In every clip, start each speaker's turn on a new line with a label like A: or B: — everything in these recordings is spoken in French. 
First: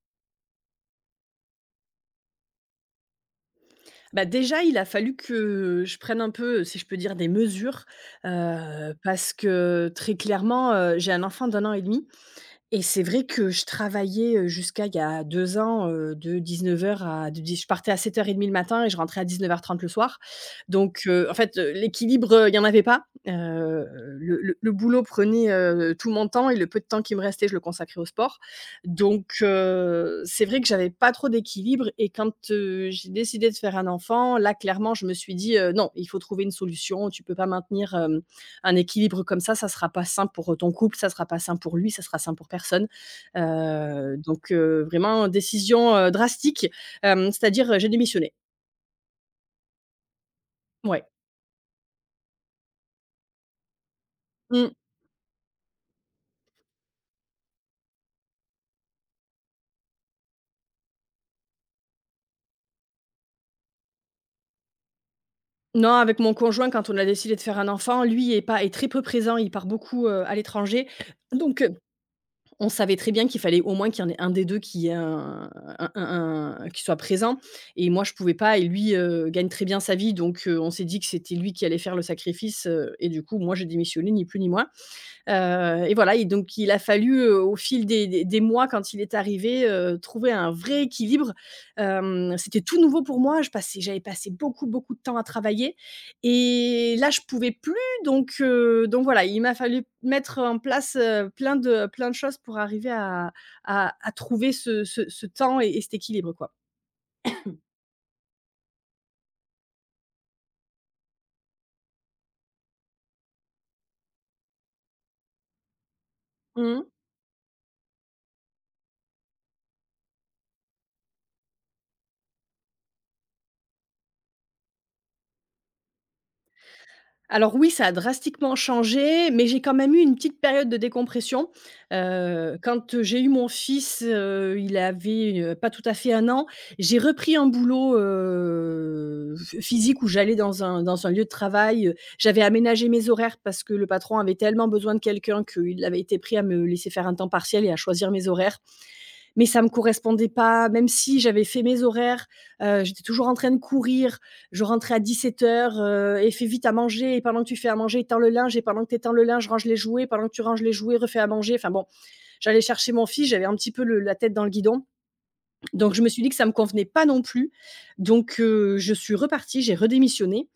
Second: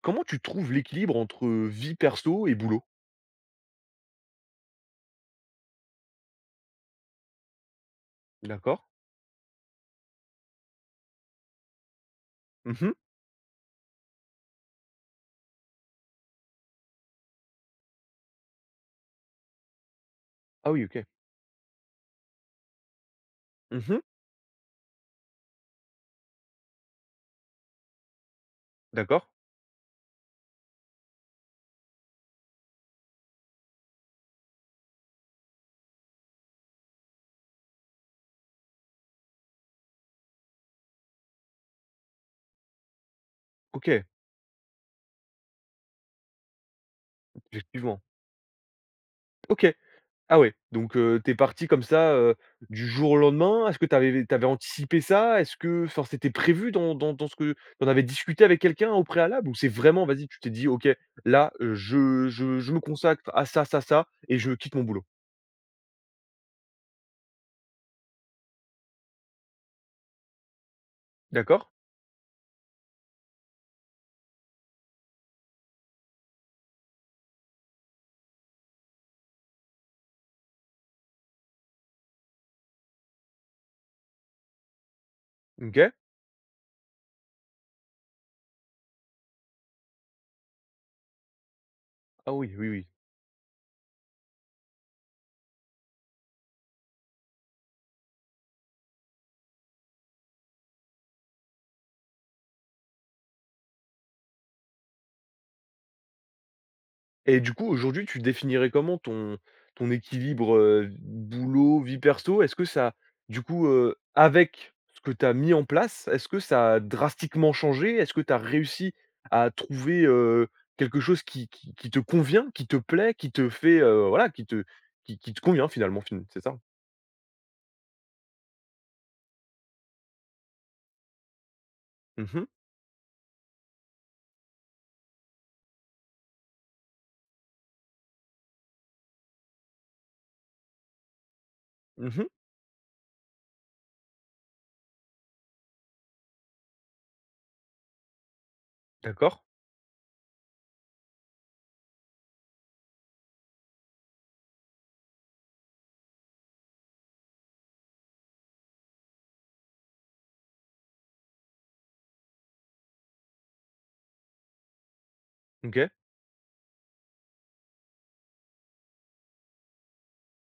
A: Comment tu trouves l'équilibre entre vie perso et boulot?
B: Bah, déjà, il a fallu que je prenne un peu, si je peux dire, des mesures,
A: D'accord.
B: parce que très clairement, j'ai un enfant d'un an et demi. Et
A: Mmh.
B: c'est vrai que je travaillais, jusqu'à il y a 2 ans, de 19h à de di je partais à 7h30 le matin et je rentrais à 19h30 le soir.
A: Ah oui,
B: Donc,
A: OK.
B: en fait, l'équilibre, il y en avait pas. Heu,
A: Mmh.
B: le le le boulot prenait, tout mon temps et le peu de temps qui me restait, je le consacrais au sport.
A: D'accord.
B: Donc, c'est vrai que j'avais pas trop d'équilibre et quand, j'ai décidé de faire un enfant, là, clairement, je me suis dit, «Non, il faut trouver une solution. Tu peux pas maintenir, hem» un équilibre comme ça sera pas sain pour ton couple, ça sera pas sain pour lui, ça sera sain pour personne.
A: OK,
B: Donc vraiment décision, drastique, c'est-à-dire, j'ai
A: effectivement.
B: démissionné.
A: OK. Ah ouais, donc
B: Ouais.
A: tu parti comme ça, du jour au lendemain. Est-ce que t'avais avais
B: Mmh.
A: anticipé ça? Est-ce que enfin, c'était prévu dans ce que t'en avais discuté avec quelqu'un au préalable? Ou c'est vraiment, vas-y, tu t'es dit: «OK, là, je me consacre à ça, ça, ça et je quitte mon boulot»?
B: Non, avec mon conjoint, quand on a décidé de faire un enfant, lui est pas est très peu présent, il part beaucoup, à l'étranger. Donc
A: D'accord.
B: on savait très bien qu'il fallait au moins qu'il y en ait un des 2 qui ait un qui soit présent et moi je pouvais pas et lui, gagne très bien sa vie donc on s'est dit que c'était lui qui allait faire le sacrifice, et du coup moi j'ai démissionné ni plus ni moins.
A: OK.
B: Et voilà et donc il a fallu, au fil des mois quand il est arrivé, trouver un vrai équilibre.
A: Ah oui,
B: C'était
A: oui,
B: tout
A: oui.
B: nouveau pour moi, je passais j'avais passé beaucoup, beaucoup de temps à travailler et là je pouvais plus donc voilà, il m'a fallu mettre en place, plein de choses pour arriver à trouver ce temps et cet équilibre, quoi.
A: Et du coup, aujourd'hui, tu définirais comment ton équilibre, boulot, vie perso? Est-ce que ça du coup, avec ce que tu as mis en place, est-ce que ça a
B: Mmh.
A: drastiquement changé? Est-ce que tu as réussi à trouver, quelque chose qui te convient, qui te plaît, qui te fait, voilà, qui te convient finalement, fin c'est ça?
B: Alors oui, ça a drastiquement changé, mais j'ai quand même eu une petite période de décompression.
A: Mmh mh.
B: J'ai eu mon fils, il avait, pas tout à fait un an, j'ai repris un boulot, physique où j'allais dans un lieu de travail,
A: Mmh.
B: j'avais aménagé mes horaires parce que le patron avait tellement besoin de quelqu'un qu'il avait été pris à me laisser faire un temps partiel et à choisir mes horaires
A: D'accord.
B: mais ça me correspondait pas. Même si j'avais fait mes horaires, j'étais toujours en train de courir. Je rentrais à 17 heures et fais vite à manger. Et pendant que tu fais à manger, étends le linge. Et pendant que tu étends le linge, range les jouets. Pendant que tu ranges les jouets, refais à manger. Enfin bon, j'allais chercher mon fils. J'avais un petit peu la tête dans le guidon.
A: OK.
B: Donc je me suis dit que ça me convenait pas non plus. Donc je suis repartie, j'ai redémissionné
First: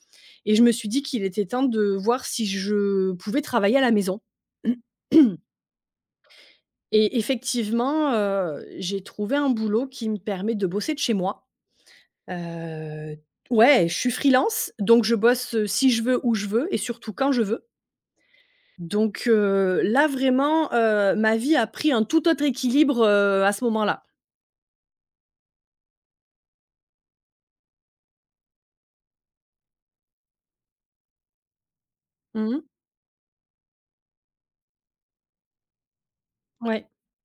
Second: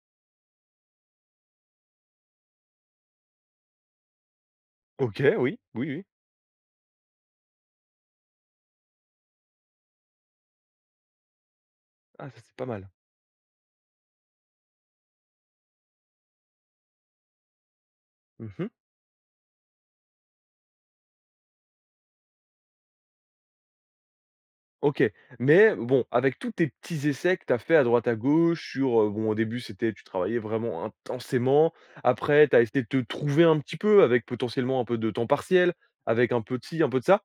B: et je me suis dit qu'il était temps de voir si je pouvais travailler à la maison.
A: OK, oui. Oui, oui.
B: Et effectivement, j'ai trouvé un boulot qui me permet de bosser de chez moi.
A: Ah ça, c'est pas mal.
B: Heu, ouais, je suis freelance, donc je bosse, si je veux, où je veux et surtout quand je veux.
A: Mmh.
B: Donc, là vraiment, ma vie a pris un tout autre équilibre, à ce moment-là.
A: OK, mais bon, avec tous tes petits essais que tu as fait à droite à gauche sur, bon au début c'était tu travaillais vraiment intensément, après tu
B: Mmh.
A: as essayé de te trouver un petit peu avec potentiellement un peu de temps partiel, avec un peu de ci,
B: Ouais.
A: un peu de ça.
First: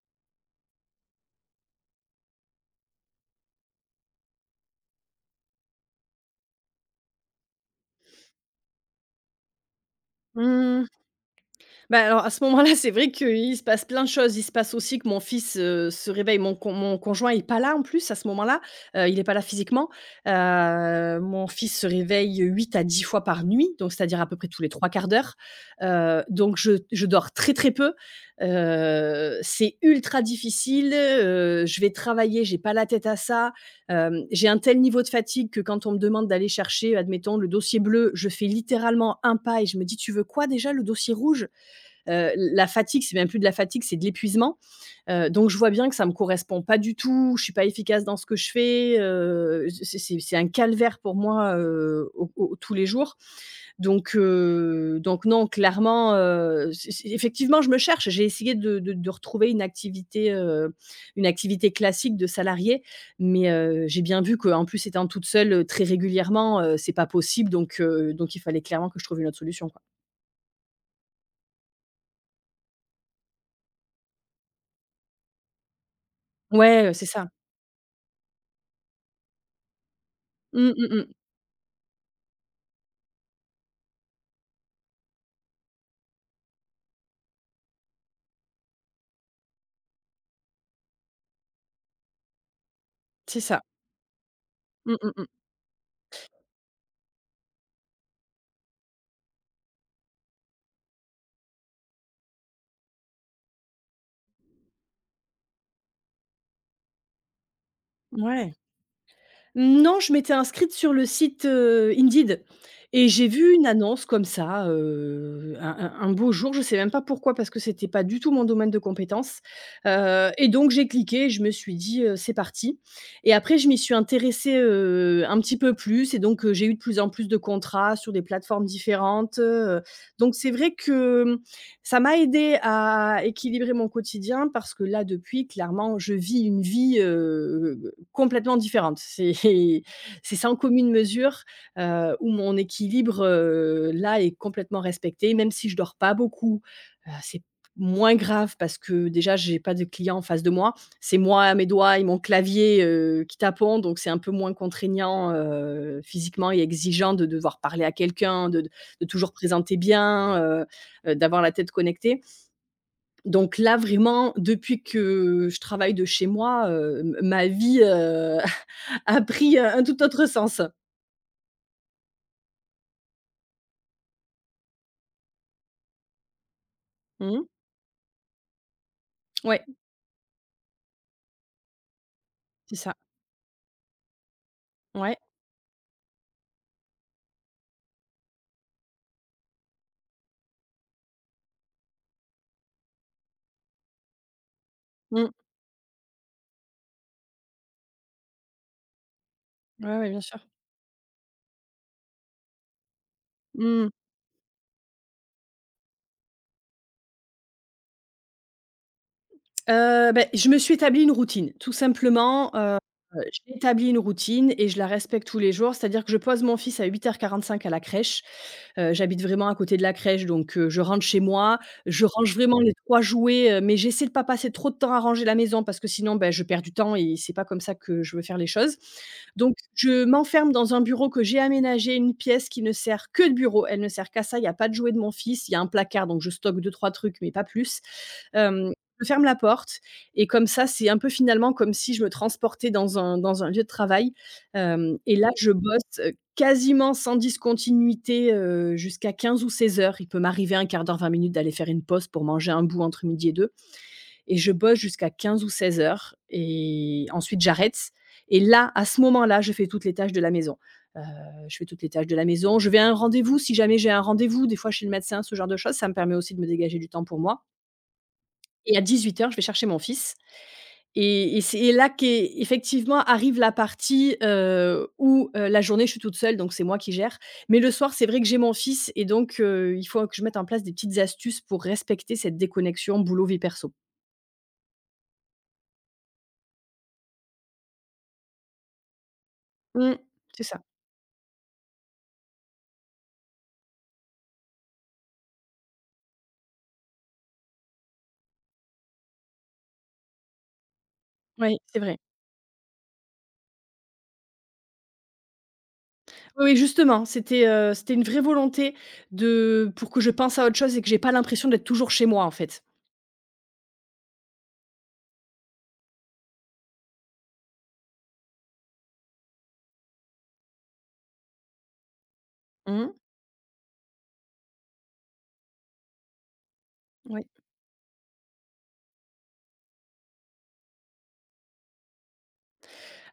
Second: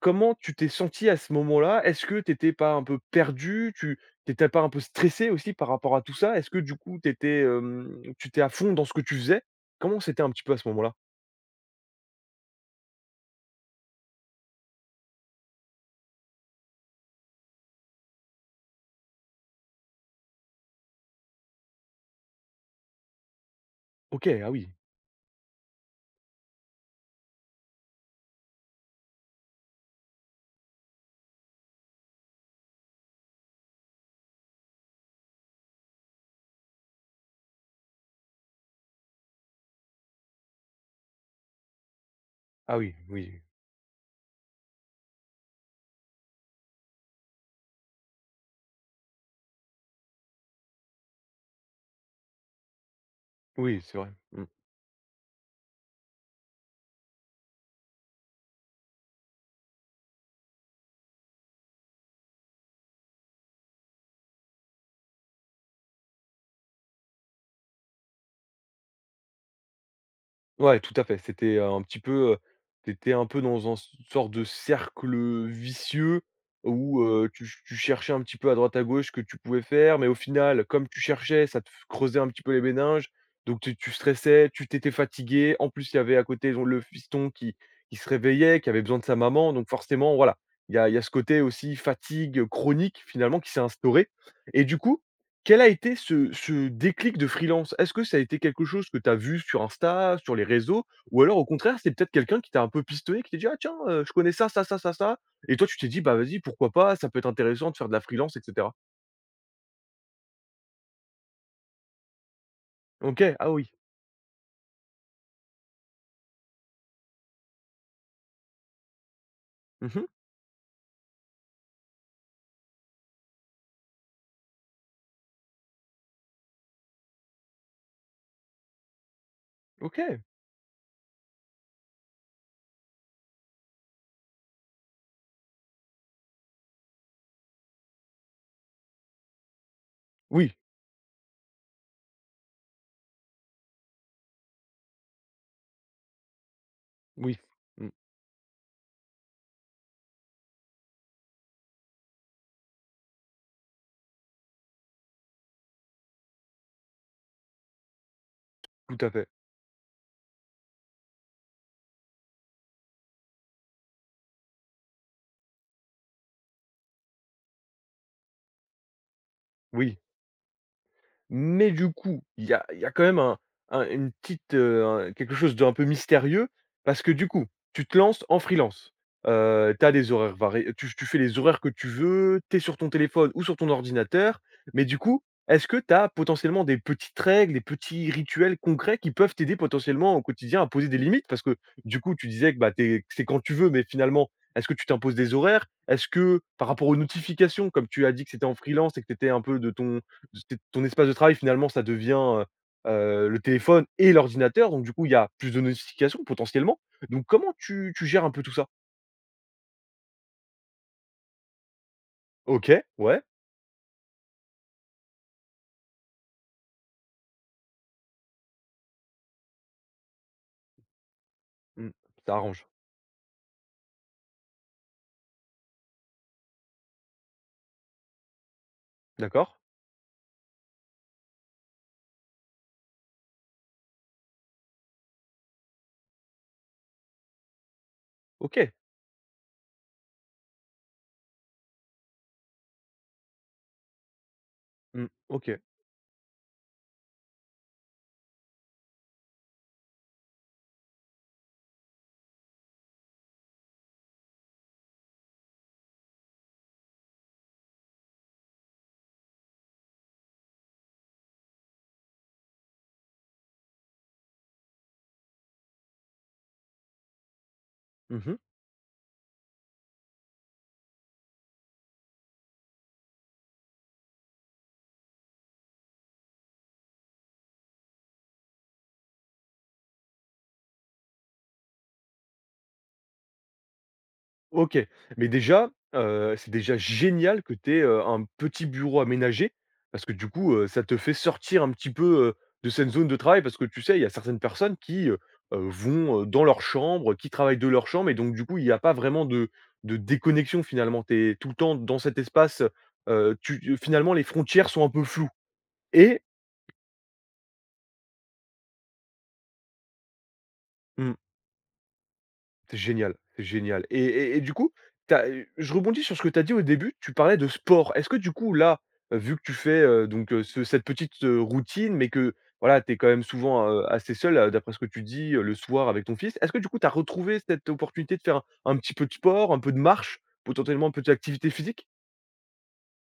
A: Comment tu t'es senti à ce moment-là? Est-ce que tu n'étais pas un peu perdu? Tu n'étais pas un peu stressé aussi par rapport à tout ça? Est-ce que du coup tu étais à fond dans ce que tu faisais? Comment c'était un petit peu à ce
B: Mmh.
A: moment-là?
B: Bah, alors à ce moment-là, c'est vrai qu'il se passe plein de choses. Il se passe aussi que mon fils, se réveille. Mon conjoint est pas là en plus à ce moment-là, il est pas là physiquement. Mon fils se réveille 8 à 10 fois par nuit, donc c'est-à-dire à peu
A: OK,
B: près
A: ah
B: tous les
A: oui,
B: trois quarts d'heure. Donc je dors très, très peu. C'est ultra difficile, je vais travailler, j'ai pas la tête à ça. J'ai un tel niveau de fatigue que quand on me demande d'aller chercher, admettons, le dossier bleu, je fais littéralement un pas et je me dis: «Tu veux quoi déjà, le dossier rouge?» La
A: ah oui,
B: fatigue, c'est même plus
A: oui,
B: de la fatigue, c'est de l'épuisement. Donc je vois bien que ça me correspond pas du tout, je suis pas efficace dans ce que je fais, c'est un calvaire pour moi, au au tous les jours.
A: oui, c'est vrai. Mmh.
B: Donc non, clairement, c'est effectivement, je me cherche. J'ai essayé de retrouver une activité classique de salarié, mais j'ai bien vu qu'en plus étant toute seule, très régulièrement, c'est pas possible donc il fallait clairement que je trouve une autre solution, quoi.
A: Ouais, tout à fait. C'était, un petit peu, tu un peu dans un sorte de cercle, vicieux
B: Ouais,
A: où,
B: c'est ça.
A: tu cherchais un petit peu à droite à gauche ce que tu pouvais faire, mais au final,
B: Mmh,
A: comme
B: mmh
A: tu
B: mh.
A: cherchais, ça te f creusait un petit peu les méninges, donc tu stressais, tu t'étais fatigué. En plus, il y avait à côté donc le fiston qui se réveillait, qui avait besoin de sa maman, donc forcément, voilà, il y a ce côté aussi fatigue chronique finalement
B: C'est
A: qui s'est
B: ça.
A: instauré et du
B: Mmh
A: coup
B: mmh mh, mmh.
A: quel a été ce déclic de freelance? Est-ce que ça a été quelque chose que tu as vu sur Insta, sur les réseaux? Ou alors au contraire, c'est peut-être quelqu'un qui t'a un peu pistonné, qui t'a dit: «Ah tiens, je connais ça, ça, ça, ça, ça» et toi tu t'es dit: «Bah vas-y, pourquoi pas? Ça peut être intéressant de faire de la freelance et
B: Mouais.
A: cetera».
B: Non, je m'étais inscrite sur le site, Indeed et j'ai
A: OK, ah
B: vu une
A: oui.
B: annonce comme ça, un beau jour, je sais même pas pourquoi parce que c'était pas du tout mon domaine de compétence,
A: Mmh.
B: et donc j'ai cliqué et je me suis dit, «C'est parti» et après je m'y suis intéressée, un petit peu plus et donc, j'ai eu de plus en plus de contrats sur des plateformes différentes,
A: OK.
B: donc c'est vrai que, ça m'a aidé à équilibrer mon quotidien parce que là, depuis, clairement, je vis une vie, complètement différente. C'est c'est sans
A: Oui,
B: commune mesure, où mon équilibre, là, est complètement respecté. Même si je dors pas beaucoup,
A: oui.
B: c'est
A: Mmh,
B: moins grave parce que déjà j'ai pas de clients en face de moi. C'est moi, mes doigts et mon clavier, qui tapons, donc c'est un peu moins contraignant, physiquement et exigeant de devoir parler à quelqu'un,
A: tout
B: de
A: à fait.
B: toujours présenter bien, d'avoir la tête connectée. Donc là, vraiment, depuis que je travaille de chez moi, ma vie a pris un
A: Oui.
B: tout autre sens.
A: Mais du coup, il y a quand même un quelque chose d'un peu mystérieux parce que du
B: Mmh.
A: coup, tu te lances en freelance.
B: Ouais,
A: Tu des horaires variés, tu fais les horaires que tu veux, tu es
B: c'est
A: sur ton
B: ça.
A: téléphone ou sur ton ordinateur. Mais du
B: Ouais.
A: coup, est-ce que tu as potentiellement des petites règles, des petits rituels concrets qui peuvent t'aider potentiellement au quotidien à poser des limites? Parce que du coup, tu disais que, bah, tu es c'est quand tu veux, mais finalement, est-ce que tu t'imposes
B: Mmh.
A: des horaires? Est-ce que par rapport aux notifications, comme tu as dit que c'était en freelance et que tu étais un peu de
B: Ouais,
A: ton
B: ouais, bien sûr.
A: c'est ton espace de travail finalement ça devient, le téléphone
B: Mmh.
A: et l'ordinateur donc du coup il y a plus de notifications potentiellement. Donc comment tu gères un peu tout ça?
B: Je me suis établi une routine, tout simplement,
A: OK, ouais,
B: j'ai établi une routine et je la respecte tous les jours. C'est-à-dire que je pose mon fils à 8h45 à la crèche. J'habite vraiment à côté de la crèche, donc je rentre chez moi,
A: mmh,
B: je range
A: ça
B: vraiment
A: arrange.
B: les 3 jouets, mais j'essaie de pas passer trop de temps à ranger la maison parce que sinon, ben, je perds du temps et c'est pas comme ça que je veux faire les choses.
A: D'accord.
B: Donc je m'enferme dans un bureau que j'ai aménagé, une pièce qui ne sert que de bureau. Elle ne sert qu'à ça, il y a pas de jouets de mon fils, il y a un placard, donc je stocke deux trois trucs, mais pas plus. Hem,
A: OK.
B: je ferme la porte et comme ça, c'est un peu finalement comme si je me transportais dans un lieu de travail. Hem
A: Mmh,
B: Et là, je
A: OK.
B: bosse quasiment sans discontinuité, jusqu'à 15h ou 16h. Il peut m'arriver un quart d'heure, 20 minutes d'aller faire une pause pour manger un bout entre midi et deux, et je bosse jusqu'à 15h ou 16h. Et ensuite j'arrête et là, à ce moment-là, je fais toutes les tâches de la maison. Heu, je fais toutes les tâches de la maison. Je vais à un rendez-vous, si jamais j'ai un rendez-vous, des fois chez le médecin, ce genre de choses, ça me permet aussi de me dégager du temps pour moi
A: Mmh.
B: et à 18h, je vais chercher mon fils et c'est là qu'effectivement arrive la partie, où, la journée je suis toute seule donc c'est moi qui gère. Mais le soir, c'est vrai que j'ai mon fils et donc il faut que je mette en place des petites astuces pour respecter cette déconnexion boulot vie perso.
A: OK, mais déjà, c'est déjà génial que tu aies, un petit bureau aménagé
B: Mmh.
A: parce que du
B: C'est
A: coup,
B: ça.
A: ça te fait sortir un petit peu, de cette zone de travail parce que tu sais, il y a certaines personnes qui, vont, dans leur chambre, qui travaillent de leur chambre et donc du coup, il y a pas vraiment de déconnexion finalement. Tu es tout le
B: Oui,
A: temps
B: c'est vrai.
A: dans cet espace, tu finalement les frontières sont un peu floues et
B: Oui, oui, justement, c'était une vraie volonté de pour que je pense à autre chose et que j'ai pas
A: mmh.
B: l'impression d'être toujours chez moi, en fait.
A: C'est génial, c'est génial. Et du coup, tu as, je rebondis sur ce que tu as dit au début, tu parlais de sport. Est-ce que du coup là, vu que tu fais, ce cette petite, routine, mais que voilà, tu
B: Mmh.
A: es quand même souvent, assez seul, d'après ce que tu dis, le soir avec ton fils. Est-ce que du coup tu as
B: Oui.
A: retrouvé cette opportunité de faire un petit peu de sport, un peu de marche, potentiellement un peu d'activité physique?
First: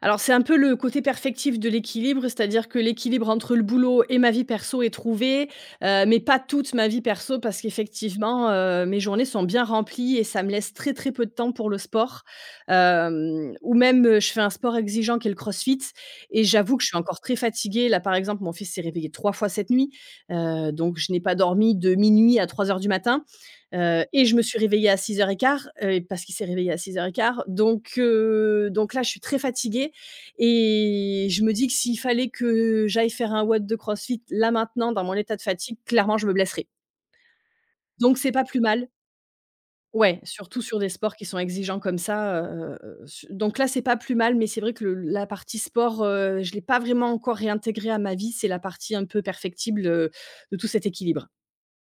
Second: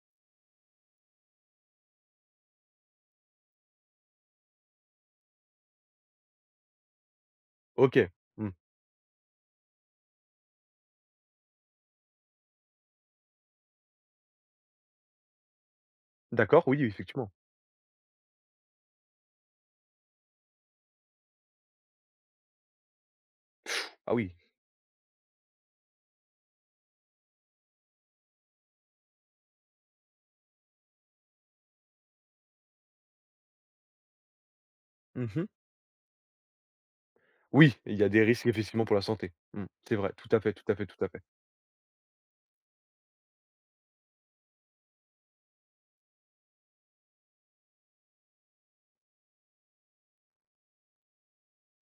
B: Alors, c'est un peu le côté perfectif de l'équilibre, c'est-à-dire que l'équilibre entre le boulot et ma vie perso est trouvé, mais pas toute ma vie perso parce
A: OK.
B: qu'effectivement,
A: Mmh.
B: mes journées sont bien remplies et ça me laisse très, très peu de temps pour le sport. Ou même, je fais un sport exigeant qui est le crossfit et
A: D'accord,
B: j'avoue
A: oui,
B: que je
A: oui,
B: suis encore
A: effectivement.
B: très fatiguée. Là, par exemple, mon fils s'est réveillé 3 fois cette nuit, donc je n'ai pas dormi de minuit à 3 heures du matin, heu
A: Ah
B: et
A: oui.
B: je me suis réveillée à 06:15, parce qu'il s'est réveillé à 06:15. Donc là, je suis très fatiguée et je me dis que s'il fallait que j'aille faire un watt de CrossFit là maintenant dans mon état de
A: Mmh.
B: fatigue, clairement je me blesserais.
A: Oui, il y a
B: Donc
A: des
B: c'est pas
A: risques
B: plus
A: effectivement
B: mal.
A: pour la santé. Mmh. C'est vrai,
B: Ouais,
A: tout à fait,
B: surtout
A: tout à
B: sur
A: fait,
B: des
A: tout à
B: sports
A: fait.
B: qui sont exigeants comme ça, su donc là, c'est pas plus mal, mais c'est vrai que le la partie sport, je l'ai pas vraiment encore réintégrée à ma vie, c'est la partie un peu perfectible, de tout cet équilibre.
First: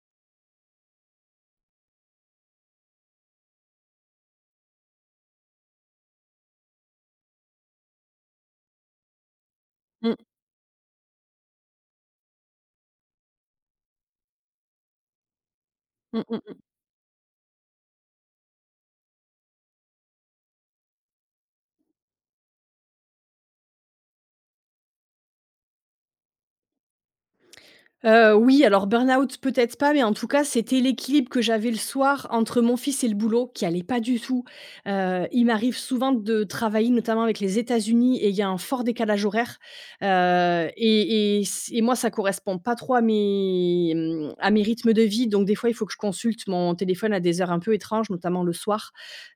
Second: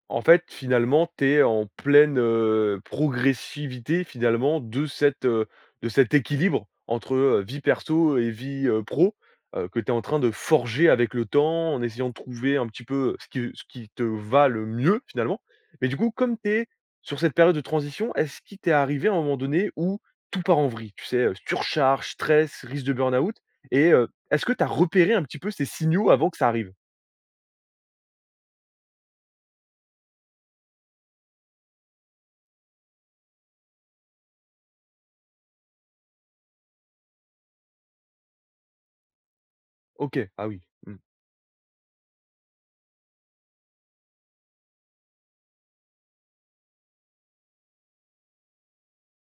A: En fait, finalement, tu es en pleine, progressivité finalement de cet équilibre entre, vie perso et vie, pro, que tu es en
B: Mmh.
A: train de forger avec le temps, en essayant de trouver un petit peu ce qui te va le mieux finalement. Mais du coup,
B: Mmh
A: comme tu
B: mh.
A: es sur cette période de transition, est-ce qu'il t'est arrivé à un moment donné où tout part en vrille? Tu sais, surcharge, stress, risque de burn-out et est-ce que tu as repéré un petit peu ces signaux avant que ça arrive?
B: Oui, alors burn-out peut-être pas, mais en tout cas, c'était l'équilibre que j'avais le soir entre mon fils et le boulot qui allait pas du tout. Il m'arrive souvent de travailler notamment avec les États-Unis et il y a un fort décalage horaire,
A: OK, ah oui,
B: heu
A: mmh,
B: et et c et moi, ça correspond pas trop à mes, à mes rythmes de vie, donc des fois, il faut que je consulte mon téléphone à des heures un peu étranges, notamment le soir,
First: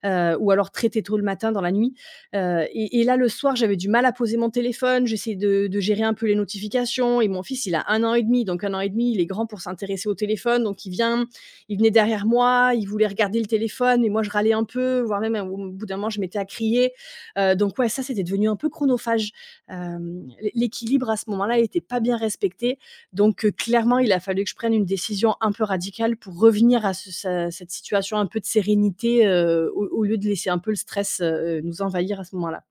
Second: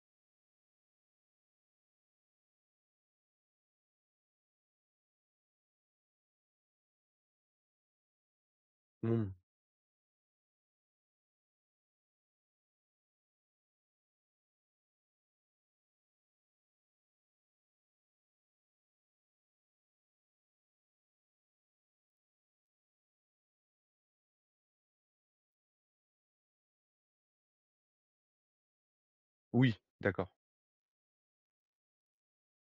B: ou alors très, très tôt le matin dans la nuit. Et là, le soir, j'avais du mal à poser mon téléphone, j'essayais de gérer un peu les notifications et mon fils, il a un an et demi, donc un an et demi, il est
A: mmh,
B: grand pour s'intéresser au téléphone, donc il venait derrière moi, il voulait regarder le téléphone et moi, je râlais un peu, voire même au bout d'un moment, je m'étais à crier. Donc ouais, ça, c'était devenu un peu chronophage. Hem, l'équilibre à ce moment-là n'était pas bien respecté donc, clairement, il a fallu que je prenne une décision un peu radicale pour revenir à ce ce cette situation un peu de sérénité, heu,
A: oui,
B: au au lieu de
A: d'accord.
B: laisser un peu le stress, nous envahir à ce moment-là.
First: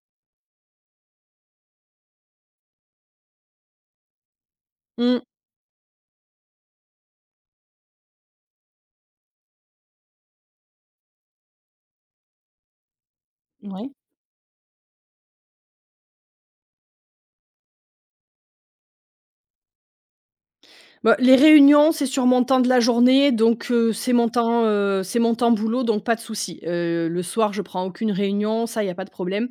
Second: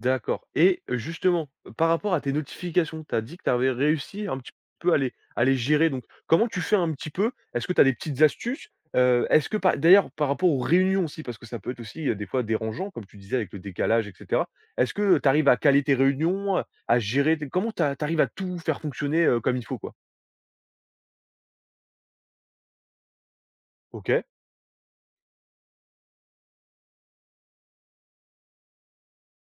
A: D'accord et justement, par rapport à tes notifications, tu as dit que tu avais réussi un petit peu à les
B: Mmh.
A: à les gérer donc comment tu fais un petit peu? Est-ce que tu as des petites astuces? Est-ce que par d'ailleurs par rapport aux réunions aussi, parce que ça peut être aussi, des fois dérangeant comme tu disais avec le
B: Ouais.
A: décalage et cetera. Est-ce que tu arrives à caler tes réunions, à gérer tes comment tu arrives à tout faire fonctionner, comme il faut quoi?
B: Bah, les réunions, c'est sur mon temps de la journée,
A: OK.
B: c'est mon temps boulot, donc pas de souci. Le soir, je prends aucune réunion, ça, il y a pas de problème.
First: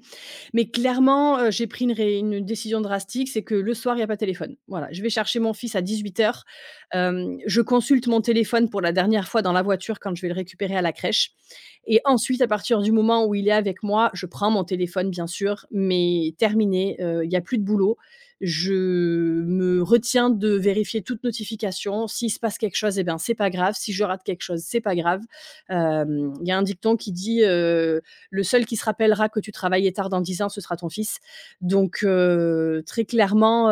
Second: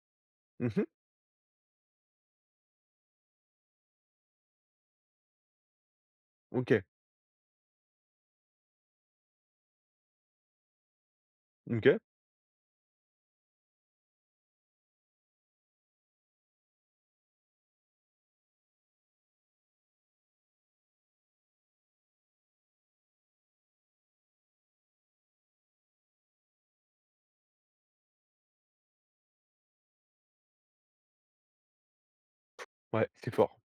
B: Mais
A: Mmh.
B: clairement, j'ai pris une décision drastique, c'est que le soir, il y a pas de téléphone. Voilà, je vais chercher mon fils à 18:00,
A: OK.
B: heures. Je consulte mon téléphone pour la dernière fois dans la voiture quand je vais le récupérer à la crèche
A: OK.
B: et ensuite, à partir du moment où il est avec moi, je prends mon téléphone, bien sûr, mais terminé, il y a plus de boulot. Je me retiens de vérifier toute notification. S'il se passe quelque chose, eh ben, c'est pas grave. Si je rate quelque chose, c'est pas grave. Hem, il y a un dicton qui dit, «Le seul qui se rappellera que tu travaillais tard dans 10 ans, ce sera ton fils». Très
A: Ouais, c'est fort.
B: clairement,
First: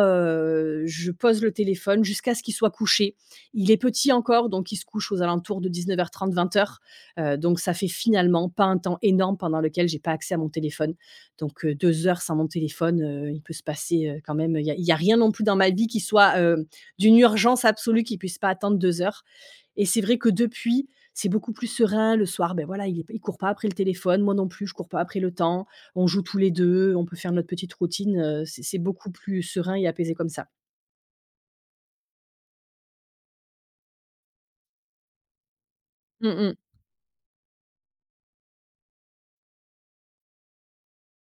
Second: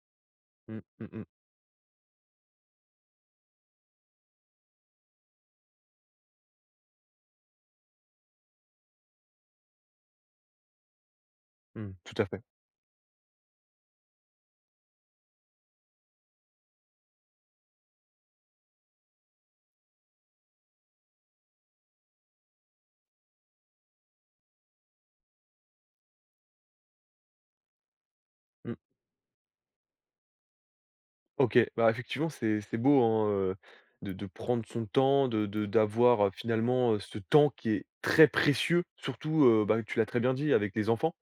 A: Mmh, mmh
B: je
A: mh.
B: pose le téléphone jusqu'à ce qu'il soit couché. Il est petit encore, donc il se couche aux alentours de 19:30-20:00. Donc ça fait finalement pas un temps énorme pendant lequel j'ai pas accès à mon téléphone. Donc,
A: Mmh,
B: 2 heures
A: tout à
B: sans
A: fait.
B: mon téléphone, il peut se passer, quand même, il y a rien non plus dans ma vie qui soit, d'une urgence absolue qui puisse pas attendre 2 heures. Et c'est vrai que depuis, c'est beaucoup plus serein. Le soir, ben voilà, il est court pas après le téléphone, moi non plus, je cours pas après le temps. On joue tous les 2, on peut faire notre petite routine, heu, c'est
A: Mmh.
B: c'est beaucoup plus serein et apaisé comme ça.
A: OK, bah, effectivement, c'est beau, hein, de prendre son temps, de d'avoir,
B: Mmh mh.
A: finalement, ce temps qui est très précieux, surtout, bah, tu l'as très bien dit, avec les enfants.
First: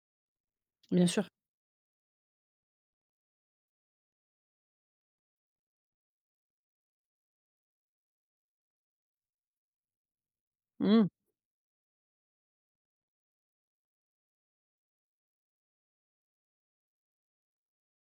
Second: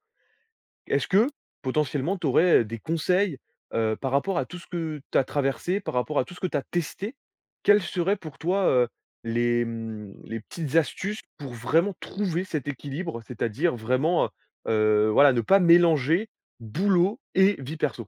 B: Bien
A: Est-ce que,
B: sûr.
A: potentiellement, tu aurais, des conseils, par rapport à tout ce que tu as traversé, par rapport à tout ce que tu as testé? Quelles seraient pour toi, les petites
B: Mmh.
A: astuces pour vraiment trouver cet équilibre? C'est-à-dire vraiment, voilà, ne pas mélanger boulot et vie perso.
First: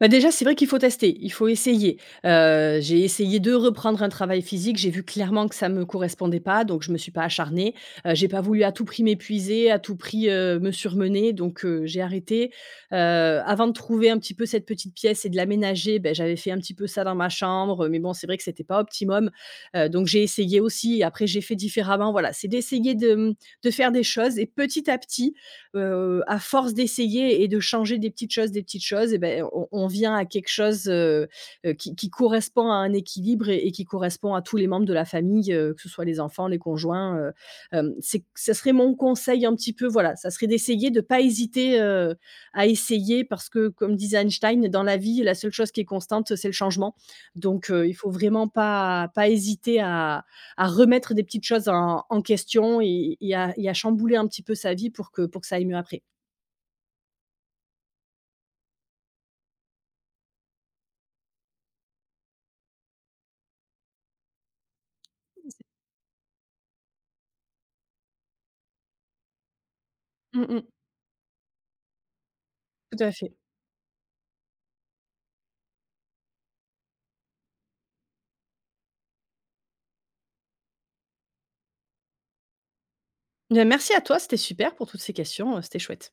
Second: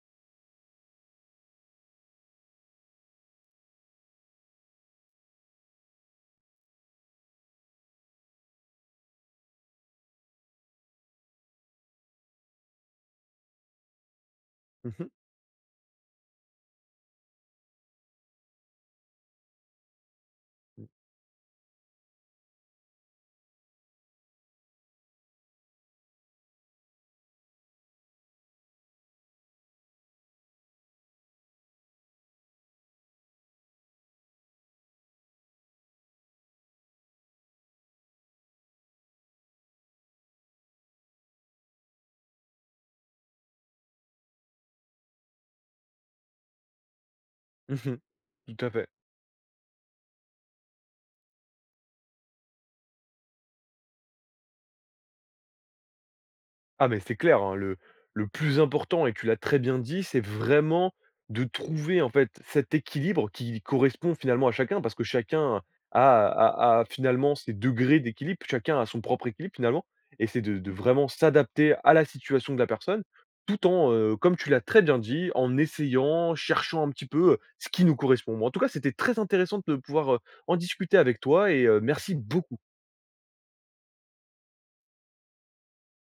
B: Bah, déjà, c'est vrai qu'il faut tester, il faut essayer. J'ai essayé de reprendre un travail physique, j'ai vu clairement que ça me correspondait pas, donc je me suis pas acharnée. J'ai pas voulu à tout prix m'épuiser, à tout prix, me surmener, j'ai arrêté. Heu, avant de trouver un petit peu cette
A: Mmh
B: petite
A: mh.
B: pièce et de l'aménager, ben j'avais fait un petit peu ça dans ma chambre, mais bon, c'est vrai que c'était pas optimum. Donc j'ai essayé aussi, après j'ai fait différemment. Voilà, c'est d'essayer de, de faire des choses et petit à petit, à force d'essayer et de changer des petites choses et ben on vient à quelque chose, qui correspond à un équilibre et qui correspond à tous les membres de la famille, que ce soit les enfants, les conjoints, hem, c'est ça serait mon conseil un petit peu, voilà, ça serait d'essayer de pas hésiter, à essayer parce que comme disait Einstein: «Dans la vie, la seule chose qui est constante, c'est le changement». Il
A: Mmh.
B: faut vraiment
A: Tout à fait.
B: pas hésiter à remettre des petites choses en question et à chambouler un petit peu sa vie pour que ça aille mieux après.
A: Ah mais c'est clair, hein, le plus important et tu l'as très bien dit, c'est vraiment de trouver en fait cet équilibre qui correspond finalement à chacun parce que chacun a finalement ses degrés d'équilibre, chacun a son propre équilibre finalement et c'est
B: Mmh
A: de
B: mh.
A: de vraiment s'adapter à la situation de la
B: Tout
A: personne
B: à fait.
A: tout en, comme tu l'as très bien dit, en essayant, cherchant un petit peu, ce qui nous correspond. Bon, en tout cas, c'était très intéressant de pouvoir, en discuter avec toi et merci beaucoup.
B: Bien merci à toi, c'était super pour toutes ces questions, c'était chouette.